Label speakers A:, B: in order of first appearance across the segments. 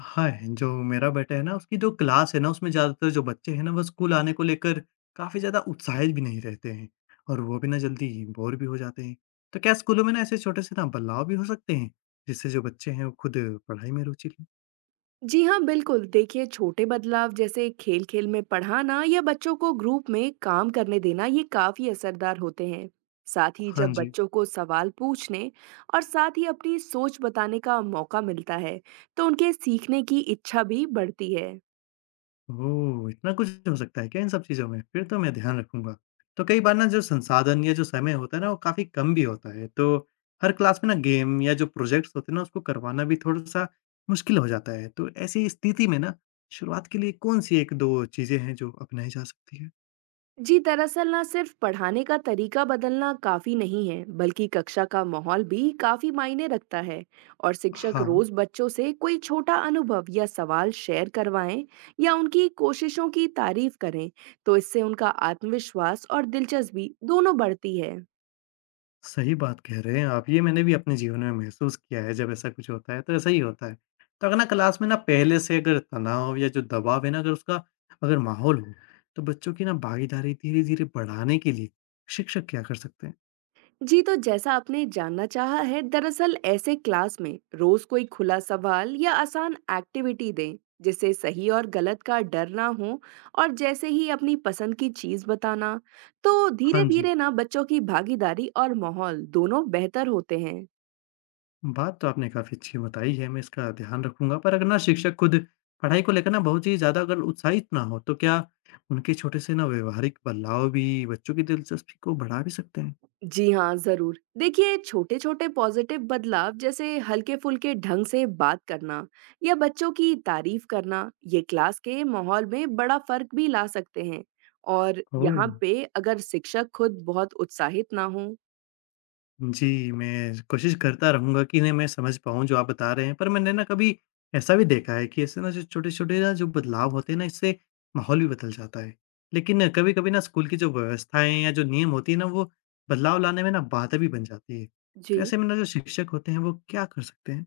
A: हाँ, जो मेरा बेटा है ना, उसकी जो क्लास है ना, उसमें ज़्यादातर जो बच्चे हैं ना, वो स्कूल आने को लेकर काफ़ी ज़्यादा उत्साहित भी नहीं रहते हैं और वो भी ना जल्दी बोर भी हो जाते हैं। तो क्या स्कूलों में ना ऐसे छोटे से ना बदलाव भी हो सकते हैं, जिससे जो बच्चे हैं वो खुद पढ़ाई में रुचि लें?
B: जी हाँ, बिल्कुल। देखिए, छोटे बदलाव जैसे खेल खेल में पढ़ाना या बच्चों को ग्रुप में काम करने देना, ये काफी असरदार होते हैं। साथ ही
A: हाँ
B: जब
A: जी।
B: बच्चों को सवाल पूछने और साथ ही अपनी सोच बताने का मौका मिलता है, तो उनके सीखने की इच्छा भी बढ़ती है।
A: ओह! इतना कुछ हो सकता है क्या इन सब चीज़ों में? फिर तो मैं ध्यान रखूँगा। तो कई बार ना जो संसाधन या जो समय होता है ना, वो काफ़ी कम भी होता है, तो हर क्लास में ना गेम या जो प्रोजेक्ट्स होते हैं ना, उसको करवाना भी थोड़ा-सा मुश्किल हो जाता है। तो ऐसी स्थिति में ना शुरुआत के लिए कौन-सी 1-2 चीज़ें हैं जो अपनाई जा सकती हैं?
B: जी, दरअसल ना सिर्फ पढ़ाने का तरीका बदलना काफी नहीं है, बल्कि कक्षा का माहौल भी काफी मायने रखता है। और शिक्षक
A: हाँ।
B: रोज बच्चों से कोई छोटा अनुभव या सवाल शेयर करवाएं या उनकी कोशिशों की तारीफ करें, तो इससे उनका आत्मविश्वास और दिलचस्पी दोनों बढ़ती है।
A: सही बात कह रहे हैं आप। ये मैंने भी अपने जीवन में महसूस किया है, जब ऐसा कुछ होता है, तो ऐसा ही होता है। तो अगर ना क्लास में ना पहले से अगर तनाव या जो दबाव है ना, अगर उसका अगर माहौल हो, तो बच्चों की ना भागीदारी धीरे-धीरे बढ़ाने के लिए शिक्षक क्या कर सकते हैं?
B: जी, तो जैसा आपने जानना चाहा है, दरअसल ऐसे क्लास में रोज कोई खुला सवाल या आसान एक्टिविटी दें, जिससे सही और गलत का डर ना हो, और जैसे ही अपनी पसंद की चीज बताना, तो धीरे
A: हाँ जी,
B: धीरे ना बच्चों की भागीदारी और माहौल दोनों बेहतर होते हैं।
A: बात तो आपने काफ़ी अच्छी बताई है, मैं इसका ध्यान रखूँगा। पर अगर ना शिक्षक खुद पढ़ाई को लेकर ना बहुत ही ज़्यादा अगर उत्साहित ना हो, तो क्या उनके छोटे से ना व्यवहारिक बदलाव भी बच्चों की दिलचस्पी को बढ़ा भी सकते हैं?
B: जी हाँ, ज़रूर। देखिए, छोटे-छोटे पॉज़िटिव बदलाव जैसे हल्के-फुल्के ढंग से बात करना या बच्चों की तारीफ़ करना, ये क्लास के माहौल में बड़ा फ़र्क भी ला सकते हैं। और
A: ओह!
B: यहाँ पे अगर शिक्षक खुद बहुत उत्साहित ना हों।
A: जी, मैं कोशिश करता रहूँगा कि इन्हें मैं समझ पाऊँ जो आप बता रहे हैं। पर मैंने ना कभी ऐसा भी देखा है कि इससे ना जो छोटे-छोटे ना जो बदलाव होते हैं ना, इससे माहौल भी बदल जाता है। लेकिन कभी-कभी ना स्कूल की जो व्यवस्थाएँ या जो नियम होती है ना, वो बदलाव लाने में ना बाधा भी बन जाती है। तो
B: जी।
A: ऐसे में ना जो शिक्षक होते हैं, वो क्या कर सकते हैं?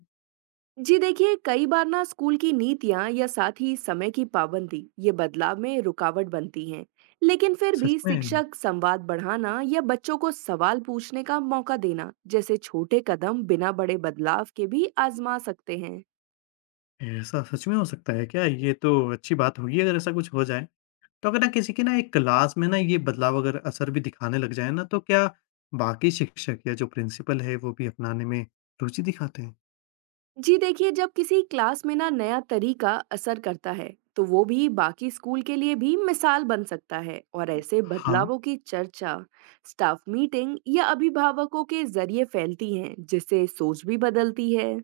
B: जी, देखिए, कई बार ना स्कूल की नीतियां या साथ ही समय की पाबंदी, ये बदलाव में रुकावट बनती हैं। लेकिन फिर
A: सच
B: भी
A: में
B: शिक्षक संवाद बढ़ाना या बच्चों को सवाल पूछने का मौका देना जैसे छोटे कदम बिना बड़े बदलाव के भी आजमा सकते हैं।
A: ऐसा सच में हो सकता है क्या? ये तो अच्छी बात होगी अगर ऐसा कुछ हो जाए। तो अगर ना किसी की ना एक क्लास में ना ये बदलाव अगर असर भी दिखाने लग जाए ना, तो क्या बाकी शिक्षक या जो प्रिंसिपल है वो भी अपनाने में रुचि दिखाते हैं?
B: जी, देखिए, जब किसी क्लास में ना नया तरीका असर करता है, तो वो भी बाकी स्कूल के लिए भी मिसाल बन सकता है, और ऐसे
A: हाँ,
B: बदलावों की चर्चा स्टाफ मीटिंग या अभिभावकों के जरिए फैलती है, जिससे सोच भी बदलती है।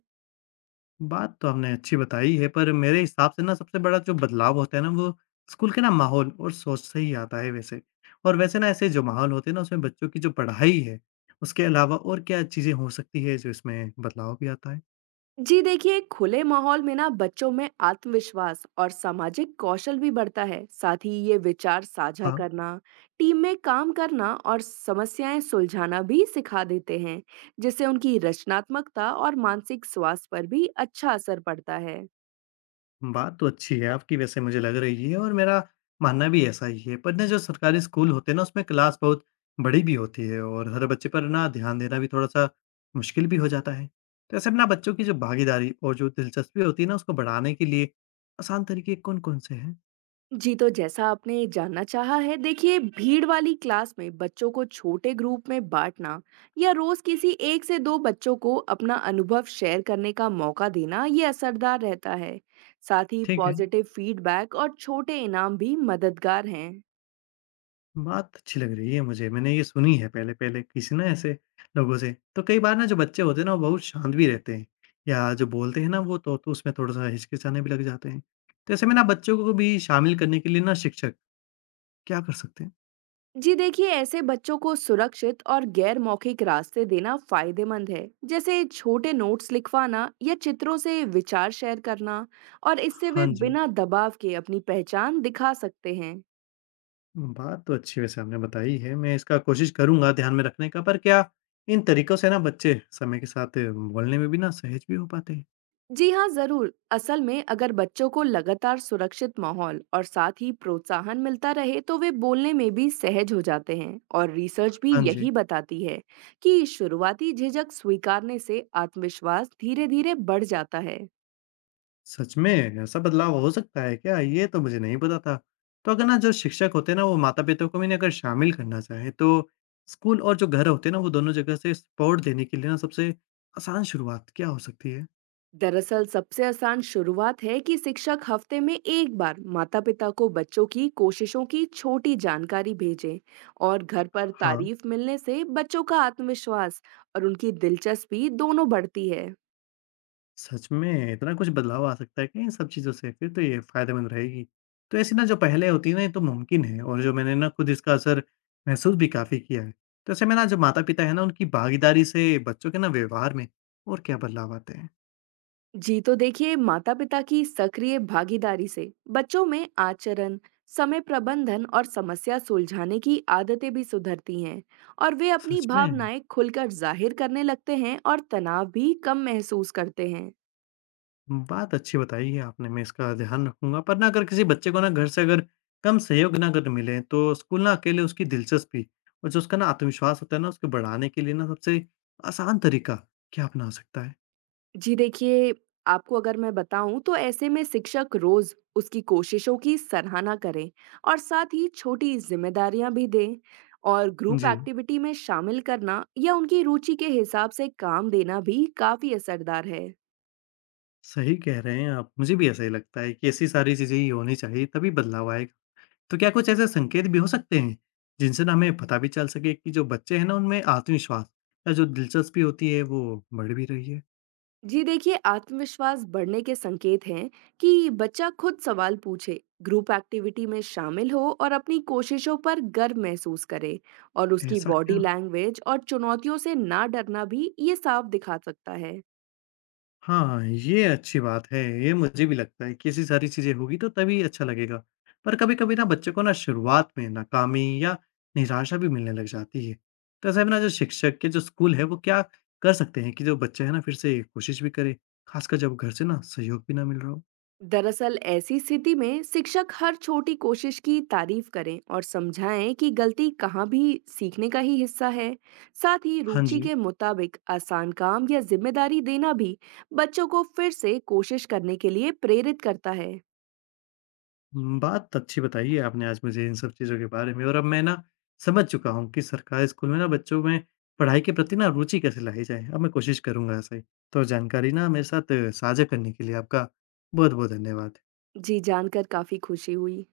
A: बात तो आपने अच्छी बताई है, पर मेरे हिसाब से ना सबसे बड़ा जो बदलाव होता है ना, वो स्कूल के ना माहौल और सोच से ही आता है वैसे। और वैसे ना ऐसे जो माहौल होते हैं ना, उसमें बच्चों की जो पढ़ाई है, उसके अलावा और क्या चीज़ें हो सकती है जो इसमें बदलाव भी आता है?
B: जी, देखिए, खुले माहौल में ना बच्चों में आत्मविश्वास और सामाजिक कौशल भी बढ़ता है, साथ ही ये विचार साझा
A: हाँ।
B: करना, टीम में काम करना और समस्याएं सुलझाना भी सिखा देते हैं, जिससे उनकी रचनात्मकता और मानसिक स्वास्थ्य पर भी अच्छा असर पड़ता है।
A: बात तो अच्छी है आपकी वैसे मुझे लग रही है, और मेरा मानना भी ऐसा ही है। पर ना जो सरकारी स्कूल होते हैं ना, उसमें क्लास बहुत बड़ी भी होती है और हर बच्चे पर ना ध्यान देना भी थोड़ा सा मुश्किल भी हो जाता है। तो ऐसे में ना बच्चों की जो भागीदारी और जो दिलचस्पी होती है ना, उसको बढ़ाने के लिए आसान तरीके कौन कौन से हैं?
B: जी, तो जैसा आपने जानना चाहा है, देखिए, भीड़ वाली क्लास में बच्चों को छोटे ग्रुप में बांटना या रोज किसी एक से दो बच्चों को अपना अनुभव शेयर करने का मौका देना, ये असरदार रहता है। साथ ही
A: ठीक है,
B: पॉजिटिव फीडबैक और छोटे इनाम भी मददगार हैं।
A: बात अच्छी लग रही है मुझे। मैंने ये सुनी है पहले-पहले किसी ना ऐसे लोगों से। तो कई बार ना जो बच्चे होते हैं ना, वो बहुत शांत भी रहते हैं या जो बोलते हैं ना, वो तो उसमें थोड़ा-सा हिचकिचाने भी लग जाते हैं। तो ऐसे में ना बच्चों को भी शामिल करने के लिए ना शिक्षक क्या कर सकते हैं?
B: जी, देखिए, ऐसे बच्चों को सुरक्षित और गैर मौखिक रास्ते देना फायदेमंद है, जैसे छोटे नोट्स लिखवाना या चित्रों से विचार शेयर करना, और इससे
A: हाँ
B: वे
A: जी,
B: बिना दबाव के अपनी पहचान दिखा सकते हैं।
A: बात तो अच्छी वैसे आपने बताई है। मैं इसका कोशिश करूँगा ध्यान में रखने का। पर क्या इन तरीकों से ना बच्चे समय के साथ बोलने में भी ना सहज भी हो पाते हैं?
B: जी हाँ, ज़रूर। असल में अगर बच्चों को लगातार सुरक्षित माहौल और साथ ही प्रोत्साहन मिलता रहे, तो वे बोलने में भी सहज हो जाते हैं, और रिसर्च भी
A: हाँ जी।
B: यही बताती है कि शुरुआती झिझक स्वीकारने से आत्मविश्वास धीरे-धीरे बढ़ जाता है।
A: सच में ऐसा बदलाव हो सकता है क्या? ये तो मुझे नहीं पता था। तो अगर ना जो शिक्षक होते हैं ना, वो माता-पिता को भी ना अगर शामिल करना चाहे, तो स्कूल और जो घर होते हैं ना, वो दोनों जगह से सपोर्ट देने के लिए ना सबसे आसान शुरुआत क्या हो सकती है?
B: दरअसल सबसे आसान शुरुआत है कि शिक्षक हफ्ते में एक बार माता-पिता को बच्चों की कोशिशों की छोटी जानकारी भेजें, और घर पर
A: हाँ,
B: तारीफ मिलने से बच्चों का आत्मविश्वास और उनकी दिलचस्पी दोनों बढ़ती है।
A: सच में इतना कुछ बदलाव आ सकता है क्या इन सब चीज़ों से? फिर तो ये फ़ायदेमंद रहेगी। तो ऐसी ना जो पहलें होती हैं ना, ये तो मुमकिन है, और जो मैंने ना खुद इसका असर महसूस भी काफ़ी किया है। तो ऐसे में ना जो माता-पिता हैं ना, उनकी भागीदारी से बच्चों के ना व्यवहार में और क्या बदलाव आते हैं?
B: जी, तो देखिए, माता-पिता की सक्रिय भागीदारी से बच्चों में आचरण, समय प्रबंधन और समस्या सुलझाने की आदतें भी सुधरती हैं, और वे अपनी
A: सच में?
B: भावनाएं खुलकर जाहिर करने लगते हैं और तनाव भी कम महसूस करते हैं।
A: बात अच्छी बताई है आपने, मैं इसका ध्यान रखूँगा। पर ना अगर किसी बच्चे को ना घर से अगर कम सहयोग ना अगर मिले, तो स्कूल ना अकेले उसकी दिलचस्पी और जो उसका ना आत्मविश्वास होता है ना, उसको बढ़ाने के लिए ना सबसे आसान तरीका क्या अपना सकता है?
B: जी, देखिए, आपको अगर मैं बताऊँ, तो ऐसे में शिक्षक रोज़ उसकी कोशिशों की सराहना करें और साथ ही छोटी ज़िम्मेदारियाँ भी दें, और ग्रुप
A: जी,
B: एक्टिविटी में शामिल करना या उनकी रुचि के हिसाब से काम देना भी काफ़ी असरदार है।
A: सही कह रहे हैं आप। मुझे भी ऐसा ही लगता है कि ऐसी सारी चीज़ें ही होनी चाहिए, तभी बदलाव आएगा। तो क्या कुछ ऐसे संकेत भी हो सकते हैं, जिनसे ना हमें पता भी चल सके कि जो बच्चे हैं ना, उनमें आत्मविश्वास या जो दिलचस्पी होती है, वो बढ़ भी रही है?
B: जी, देखिए, आत्मविश्वास बढ़ने के संकेत हैं कि बच्चा खुद सवाल पूछे, ग्रुप एक्टिविटी में शामिल हो और अपनी कोशिशों पर गर्व महसूस करे, और उसकी
A: ऐसा
B: बॉडी
A: क्या?
B: लैंग्वेज और चुनौतियों से ना डरना भी ये साफ दिखा सकता है।
A: हाँ, ये अच्छी बात है। ये मुझे भी लगता है कि ऐसी सारी चीज़ें होगी तो तभी अच्छा लगेगा। पर कभी-कभी ना बच्चों को ना शुरुआत में नाकामी या निराशा भी मिलने लग जाती है। तो ऐसे में ना जो शिक्षक के जो स्कूल है, वो क्या कर सकते हैं कि जो बच्चे हैं ना फिर से कोशिश भी करें? ख़ासकर जब घर से ना सहयोग भी ना मिल रहा हो?
B: दरअसल ऐसी स्थिति में शिक्षक हर छोटी कोशिश की तारीफ करें और समझाएं कि गलती कहाँ भी सीखने का ही हिस्सा है। साथ ही
A: हाँ
B: रुचि
A: जी।
B: के मुताबिक आसान काम या जिम्मेदारी देना भी बच्चों को फिर से कोशिश करने के लिए प्रेरित करता है।
A: बात अच्छी बताई है आपने आज मुझे इन सब चीज़ों के बारे में, और अब मैं ना समझ चुका हूँ कि सरकारी स्कूल में ना बच्चों में पढ़ाई के प्रति ना रुचि कैसे लाई जाए। अब मैं कोशिश करूँगा ऐसा ही। तो जानकारी ना मेरे साथ साझा करने के लिए आपका बहुत-बहुत धन्यवाद।
B: जी, जानकर काफी खुशी हुई।